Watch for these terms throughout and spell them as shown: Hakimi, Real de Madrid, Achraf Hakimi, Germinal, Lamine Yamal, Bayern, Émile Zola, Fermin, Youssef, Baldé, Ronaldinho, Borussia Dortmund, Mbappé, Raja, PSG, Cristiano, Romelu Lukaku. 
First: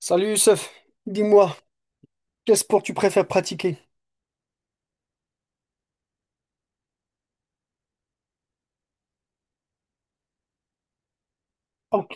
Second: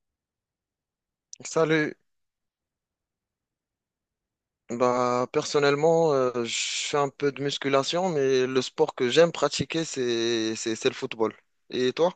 Salut Youssef, dis-moi, Salut. quel sport tu préfères pratiquer? Bah, personnellement, je fais un peu de musculation, mais le sport que j'aime pratiquer, c'est le football. Et Oh, toi?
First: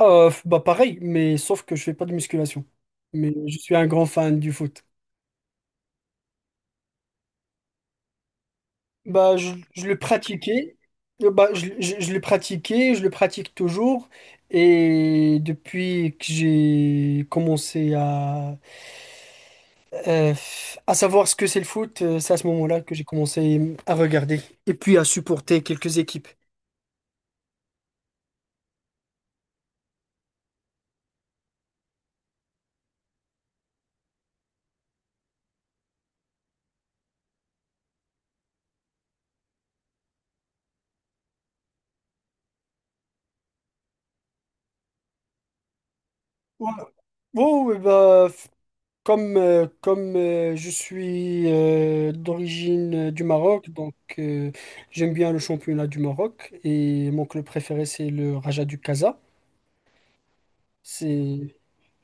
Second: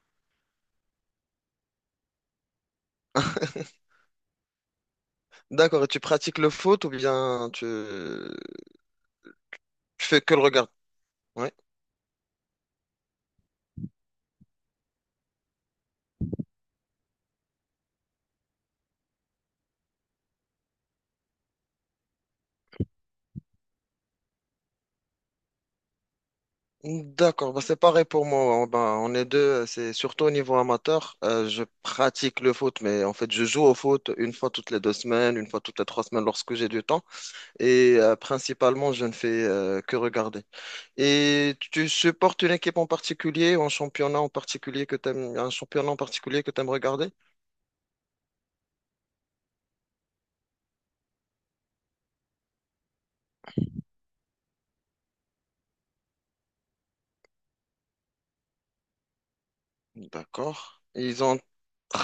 bah pareil, mais sauf que je fais pas de musculation. Mais je suis un grand fan du foot. D'accord, et tu pratiques le foot ou bien tu, Je le tu fais que le regard? pratiquais. Oui. Je le pratiquais, je le pratique toujours. Et depuis que j'ai commencé euh, à savoir ce que c'est le foot, c'est à ce moment-là que j'ai commencé à regarder et puis à supporter quelques équipes. D'accord, bah, c'est pareil pour moi. Bah, on est deux, c'est surtout au niveau amateur. Je pratique le foot, mais en fait, je joue au foot une fois toutes les deux semaines, une fois toutes les trois semaines lorsque j'ai du temps. Et principalement, je ne fais que regarder. Et tu supportes une équipe en particulier ou un championnat en particulier que t'aimes, un championnat en particulier que t'aimes Ouais. regarder? Oh, oui, bah, comme je suis d'origine du Maroc, donc j'aime bien le championnat du Maroc et mon club préféré c'est le Raja du Casa. D'accord. Ils ont C'est, un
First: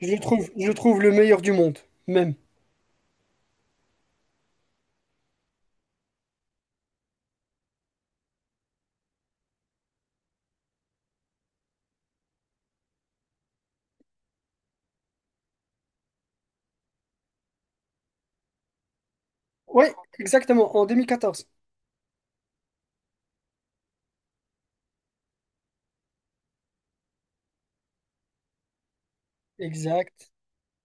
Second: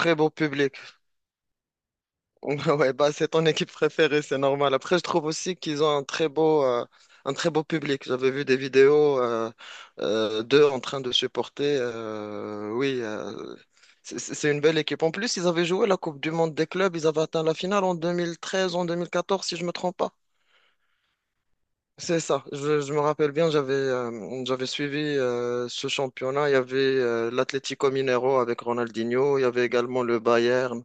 je le beau trouve, je le public. trouve le meilleur du monde, même. Ouais, bah c'est ton équipe préférée, c'est normal. Après, je trouve aussi qu'ils ont un très beau public. J'avais vu des vidéos d'eux en train de supporter. Oui, c'est une belle équipe. En plus, ils avaient joué la Coupe du Monde des clubs. Ils avaient atteint la finale en 2013, en 2014, si je me Oui, trompe pas. exactement, en 2014. C'est ça, je me rappelle bien, j'avais j'avais suivi ce championnat. Il y avait l'Atlético Mineiro avec Ronaldinho, il y avait également le Exact, Bayern.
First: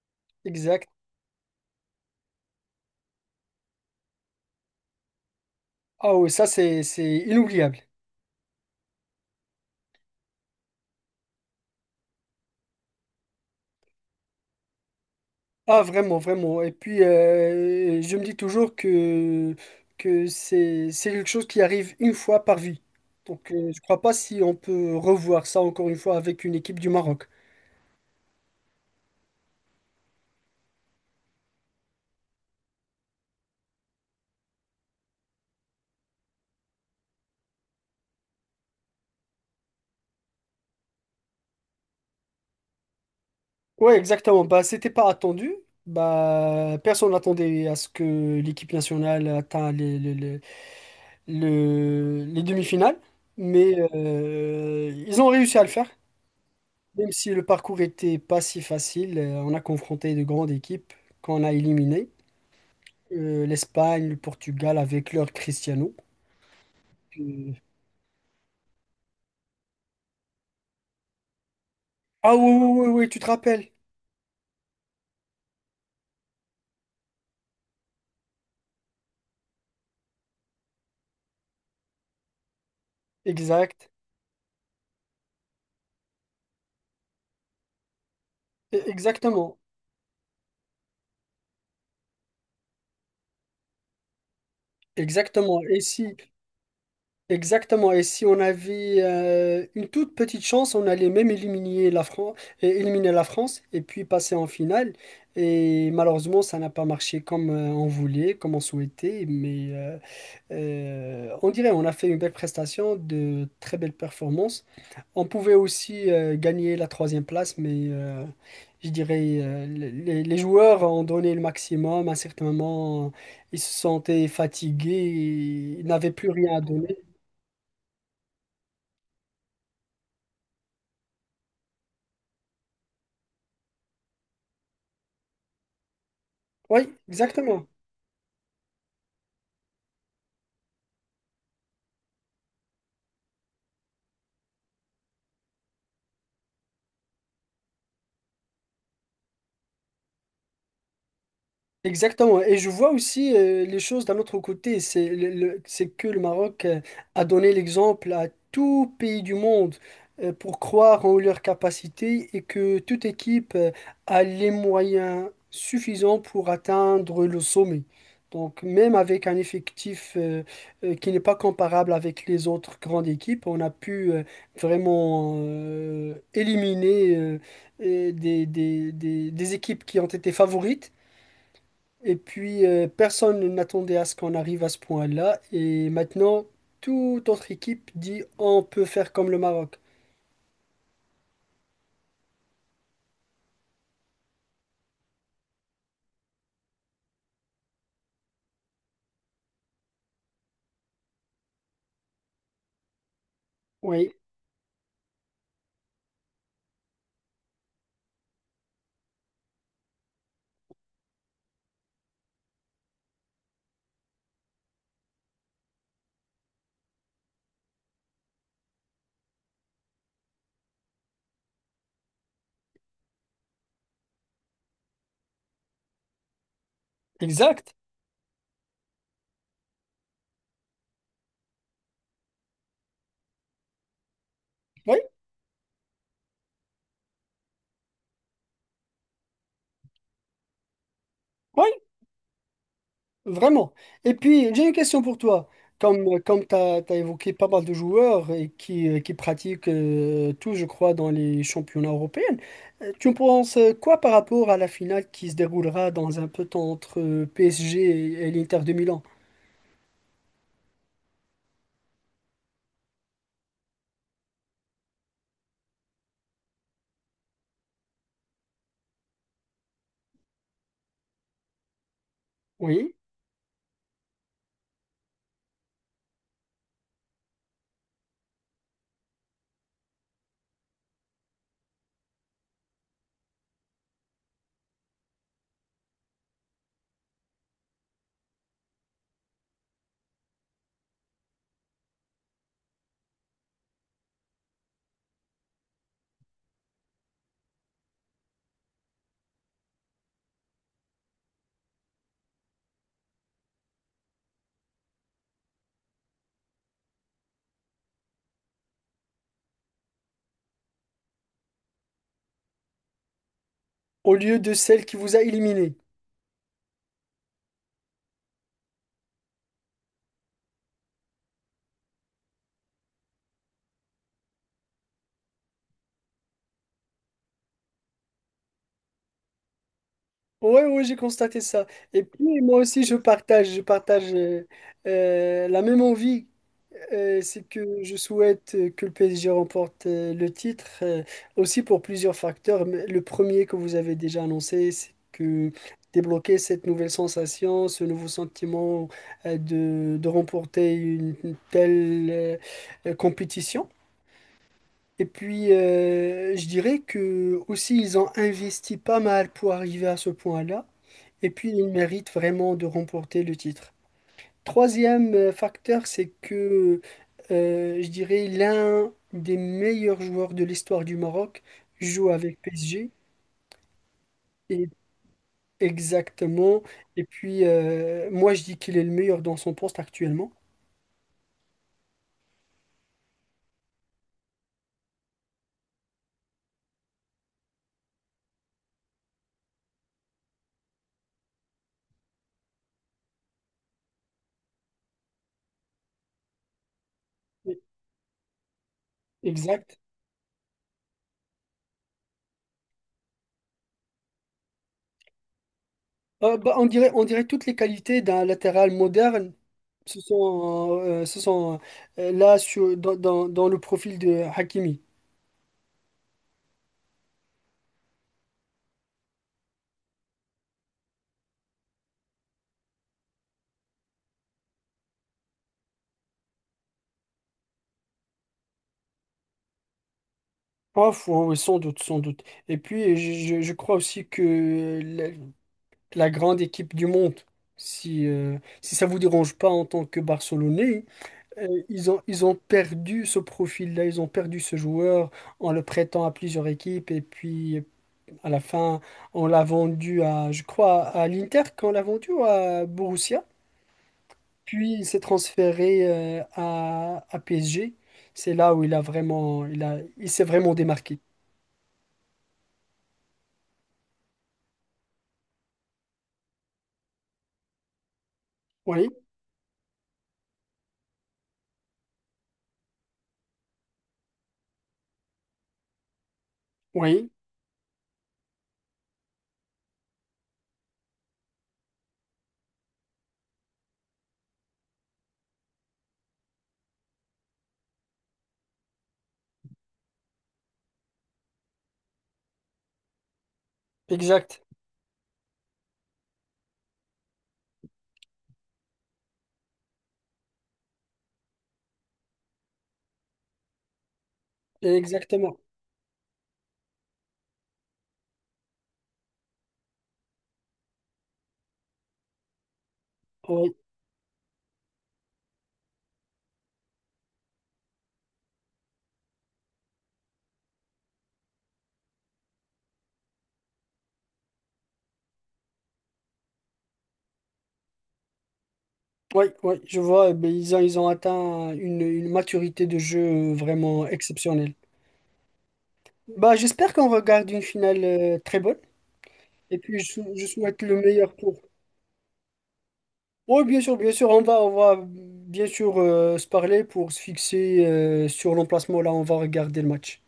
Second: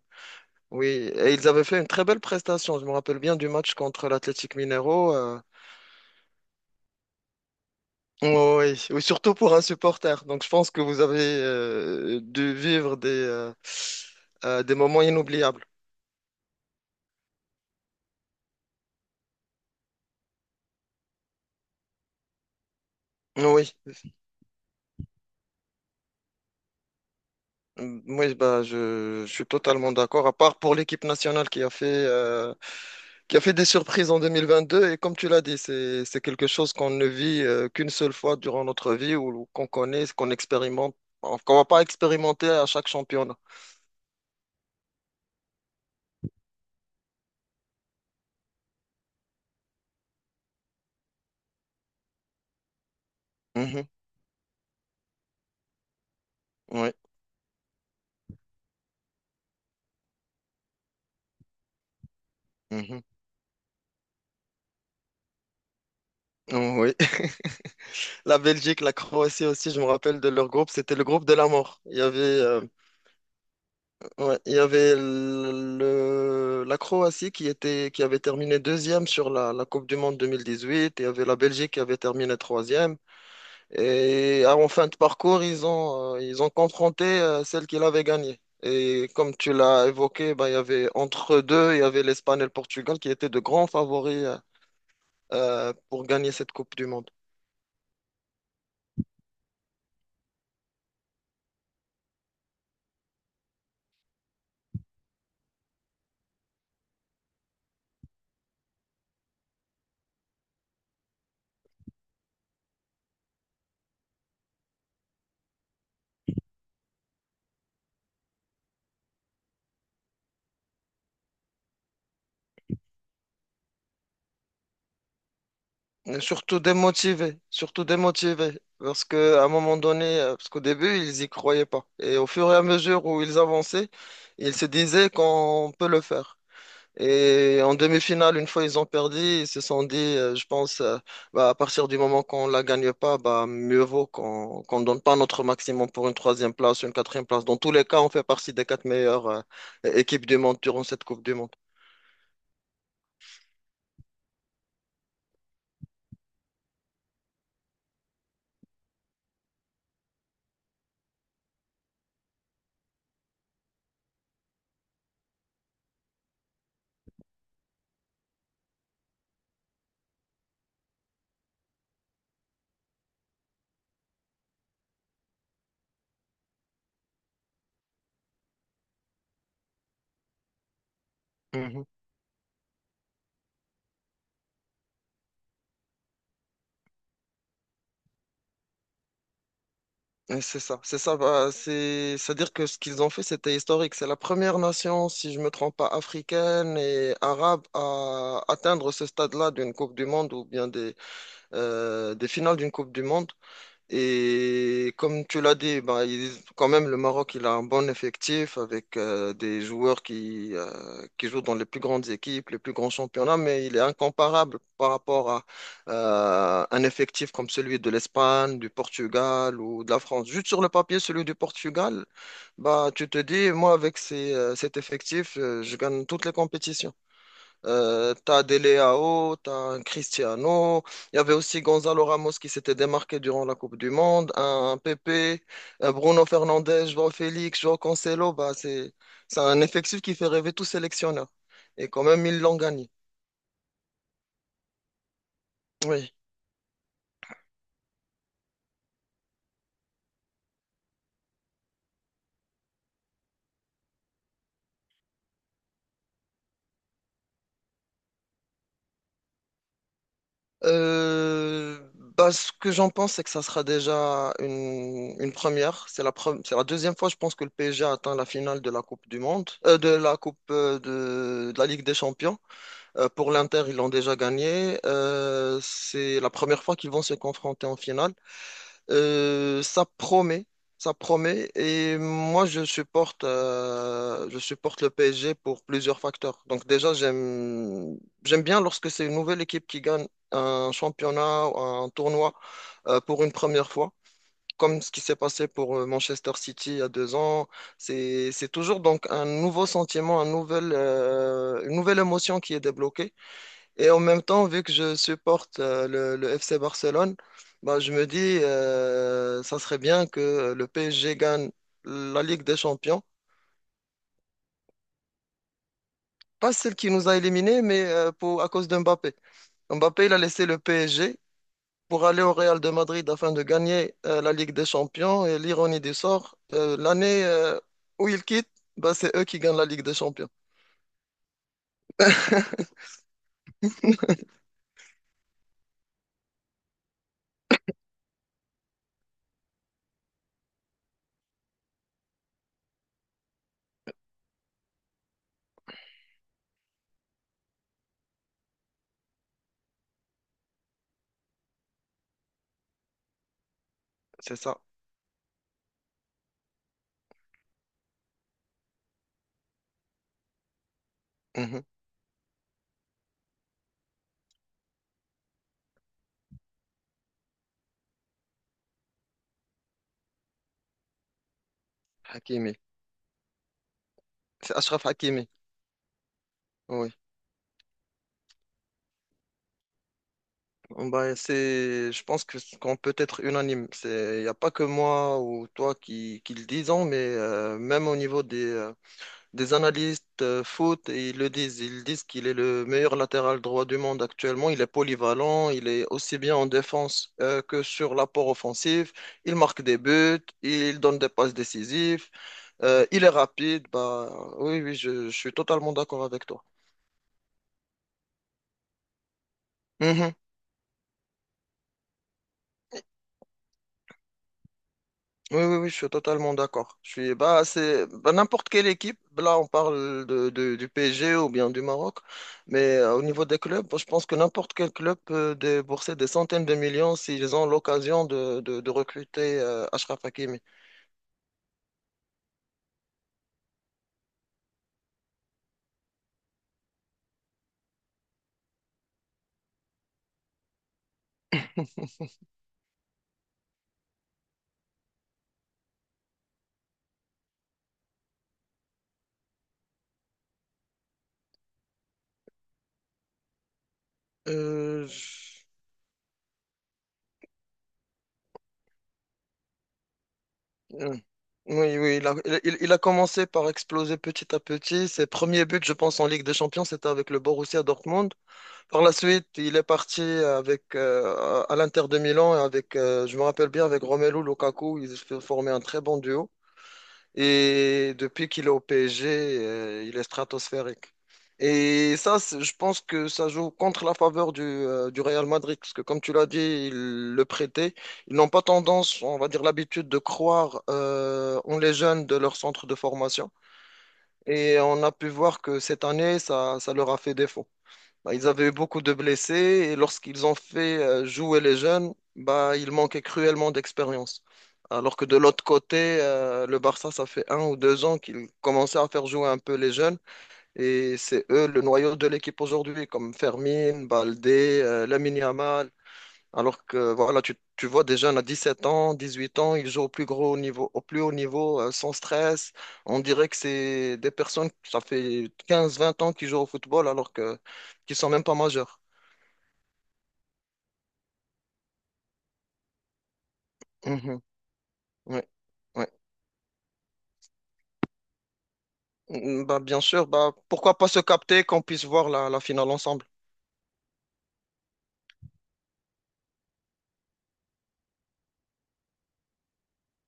Oui, exact. et ils avaient fait une très belle prestation. Je me rappelle bien du match contre l'Atlético Mineiro. Ah oui, ça c'est inoubliable. Oui, oui, surtout pour un supporter. Donc je pense que vous avez dû vivre des moments inoubliables. Ah, vraiment, vraiment. Et puis, je me dis toujours que, c'est quelque chose qui arrive une fois par vie. Donc, Oui. je crois pas si on peut revoir ça encore une fois avec une équipe du Maroc. Mm, oui, bah, je suis totalement d'accord, à part pour l'équipe nationale qui a fait des surprises en 2022. Et comme tu l'as dit, c'est quelque chose qu'on ne vit qu'une seule fois durant notre vie ou qu'on connaît, qu'on expérimente, enfin, qu'on va pas expérimenter à chaque championnat. Ouais, exactement. Bah, c'était pas attendu. Bah, personne n'attendait à ce que l'équipe nationale atteigne les demi-finales. Mais Mhm, euh, ils ont réussi à le faire. oui, Même si le parcours était pas si facile, on a confronté de grandes équipes qu'on a éliminées. mhm, L'Espagne, le Portugal avec leur Cristiano. oui. Euh, La Belgique, la Croatie aussi, je me rappelle de leur groupe, c'était le groupe de la mort. Il y avait, Ah oui, oui, oui, oui, tu te rappelles. ouais, il y avait le, la Croatie qui était, qui avait terminé deuxième sur la, la Coupe du Monde 2018. Il y avait la Belgique qui avait terminé troisième. Exact. Et ah, en fin de parcours, ils ont confronté celle qui l'avait gagnée. Et comme tu Exactement. l'as évoqué, bah, il y avait entre deux, il y avait l'Espagne et le Portugal qui étaient de grands favoris Exactement. Et si, pour gagner cette Coupe du Monde? exactement. Et si on avait une toute petite chance, on allait même éliminer la France et puis passer en finale. Et malheureusement, ça n'a pas marché comme on voulait, comme on souhaitait. Mais on dirait on a fait une belle prestation, de très belles performances. On pouvait aussi gagner la troisième place, mais je dirais les joueurs ont donné le maximum. À un certain moment, ils se sentaient fatigués, ils n'avaient Et plus rien surtout à donner. démotivés, surtout démotivés, parce que à un moment donné, parce qu'au début, ils y croyaient pas. Et au fur et à mesure où ils avançaient, ils se disaient qu'on peut le faire. Oui, Et exactement. en demi-finale, une fois ils ont perdu, ils se sont dit, je pense, bah, à partir du moment qu'on la gagne pas, bah, mieux vaut qu'on donne pas notre maximum pour une troisième place, une quatrième place. Dans tous les cas, on fait partie des quatre meilleures équipes du monde durant cette Coupe du Monde. Exactement. Et je vois aussi les choses d'un autre côté. C'est que le Maroc a donné l'exemple à tout pays du monde pour croire en leurs capacités et que toute équipe a les moyens suffisants pour atteindre le sommet. Donc même avec un effectif qui n'est pas comparable avec les autres grandes équipes, on a pu vraiment éliminer des équipes qui ont été favorites. Mhm. Et puis, personne n'attendait à ce qu'on arrive à ce point-là. Et maintenant, toute autre équipe dit on peut faire comme le Maroc. Et c'est ça, c'est ça. Bah, c'est, c'est-à-dire que ce qu'ils ont fait, c'était historique. C'est la première nation, si je me trompe pas, africaine et arabe à atteindre ce stade-là d'une Coupe du Monde ou bien des finales d'une Coupe du Monde. Oui, Et comme tu l'as dit, bah, quand même, le Maroc, il a un bon effectif avec des joueurs qui jouent dans les plus grandes équipes, les plus grands championnats, mais il est incomparable par rapport à un effectif comme celui de l'Espagne, du Portugal ou de la France. Juste sur le papier, celui du Portugal, bah, tu te dis, moi, avec ces, cet effectif, je gagne toutes les compétitions. exact. T'as Dele Alli, t'as un Cristiano. Il y avait aussi Gonzalo Ramos qui s'était démarqué durant la Coupe du Monde, un Oui, Pepe, un Bruno Fernandes, João Félix, João Cancelo. Bah, c'est un effectif qui fait rêver tout sélectionneur. oui, Et quand même, ils l'ont gagné. vraiment. Et puis, j'ai une question pour toi. Oui. Comme tu as évoqué pas mal de joueurs et qui pratiquent tout, je crois, dans les championnats européens, tu en penses quoi par rapport à la finale qui se déroulera dans un peu de temps entre PSG et l'Inter de Milan? Euh, Bah, ce que j'en pense, c'est que ça sera déjà une première. C'est la deuxième fois, je pense, que le PSG a atteint la finale de la Coupe du Monde, de la Coupe de la Ligue des Champions. Oui, Pour l'Inter, ils l'ont déjà gagné. C'est la première fois qu'ils vont se confronter en finale. Ça promet, ça promet. Et moi, je supporte le PSG pour plusieurs facteurs. Donc déjà, j'aime, j'aime bien lorsque c'est une nouvelle équipe qui gagne un championnat, ou un tournoi pour une première fois. Comme ce qui s'est passé pour Manchester City il y a deux ans, c'est toujours donc un nouveau sentiment, un nouvel, une nouvelle émotion qui est débloquée. Et en même temps, vu que je supporte le FC Barcelone, bah, je me dis, ça serait bien que le PSG gagne la Ligue des Champions. au lieu de celle qui vous a éliminé. Pas celle qui nous a éliminés, mais pour, à cause de Mbappé. Mbappé, il a laissé le PSG pour aller au Real de Madrid afin de gagner la Ligue des Champions. Et l'ironie du sort, l'année où il quitte, bah, c'est eux qui gagnent la Ligue des Champions. Oui, oui, j'ai constaté ça. Et puis, moi aussi, je partage la même envie. C'est que je souhaite que le PSG remporte le titre, aussi pour plusieurs facteurs. Mais le premier que vous avez déjà annoncé, c'est que débloquer cette nouvelle sensation, ce nouveau sentiment de remporter une telle compétition. C'est ça. Et puis, je dirais que aussi, ils ont investi pas mal pour arriver à ce point-là. Et puis, Mhm. il mérite vraiment de remporter le titre. Troisième facteur, c'est que je dirais l'un des meilleurs joueurs de l'histoire du Maroc joue avec Hakimi. PSG. C'est Et Achraf Hakimi. exactement. Oui. Et puis, moi, je dis qu'il est le meilleur dans son poste actuellement. Bah, c'est, je pense que ce qu'on peut être unanime. C'est, il n'y a pas que moi ou toi qui le disons, mais même au niveau des analystes foot, et ils le disent. Ils disent qu'il est le meilleur latéral droit du monde actuellement. Il est polyvalent, il est aussi bien en défense que sur l'apport offensif. Il marque des Exact. buts, il donne des passes décisives, il est rapide. Bah, oui, oui, je suis totalement d'accord avec toi. Bah, on dirait toutes les qualités d'un latéral moderne Mhm. Se sont là dans le profil de Hakimi. Oui, oui, oui, je suis totalement d'accord. Je suis, bah, c'est, bah, n'importe quelle équipe. Là, on parle du PSG ou bien du Maroc. Mais au niveau des clubs, je pense que n'importe quel club peut débourser des centaines de millions s'ils ont l'occasion de recruter Achraf Hakimi. Oh, oui, sans doute, sans doute. Et puis, je crois aussi que la grande équipe du monde, si, si ça vous dérange pas en tant que Barcelonais, ils ont perdu ce profil-là, ils ont perdu ce joueur en le prêtant à plusieurs équipes. Et puis, à la fin, on l'a vendu à, je crois, à l'Inter, qu'on l'a vendu ou à Borussia. Puis, il Euh, s'est je- transféré à PSG. C'est là où il a vraiment, il s'est vraiment euh, démarqué. Oui, oui, il a, il, il a commencé par exploser petit à petit. Ses premiers buts, je pense, en Ligue des Champions, c'était avec le Borussia Dortmund. Par Oui, la suite, il est parti avec à l'Inter de Milan et avec, je me rappelle bien, avec Romelu Lukaku, ils se formaient un très bon duo. oui. Et depuis qu'il est au PSG, il est stratosphérique. Et ça, c'est- je pense que ça joue contre la faveur du Real Madrid, parce que comme tu l'as dit, ils le prêtaient. Ils n'ont pas tendance, on va dire, l'habitude de croire en les jeunes de leur centre de formation. Exact, Et on a pu voir que cette année, ça leur a fait défaut. Bah, ils avaient eu beaucoup de blessés et lorsqu'ils ont fait jouer les jeunes, bah, ils manquaient cruellement d'expérience. Alors que de exactement. l'autre côté, le Barça, ça fait un ou deux ans qu'ils commençaient à faire jouer un peu les jeunes et c'est eux le noyau de l'équipe aujourd'hui, comme Oui, Fermin, Baldé, Lamine Yamal. Alors que voilà, tu vois des jeunes à 17 ans, 18 ans, ils jouent au plus gros niveau, au plus haut niveau, sans stress. On dirait que c'est des personnes, ça fait 15, 20 ans qu'ils jouent au football alors que qu'ils sont même pas majeurs. oui, oui, je vois, eh ben, ils ont atteint une maturité de jeu vraiment Mhm. exceptionnelle. Ouais, ouais. Bah, j'espère qu'on regarde une finale très bonne Mm, et bah, puis bien sûr, je bah, souhaite pourquoi le pas se meilleur pour. capter, qu'on puisse voir la, la finale ensemble. Oui, bien sûr, on va bien sûr se parler pour se fixer sur l'emplacement. Là, on va regarder le match.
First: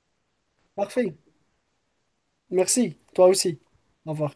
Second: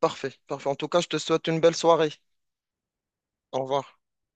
Parfait, parfait. En tout cas, je Parfait, te souhaite une belle soirée. merci, toi aussi. Au revoir. Au revoir.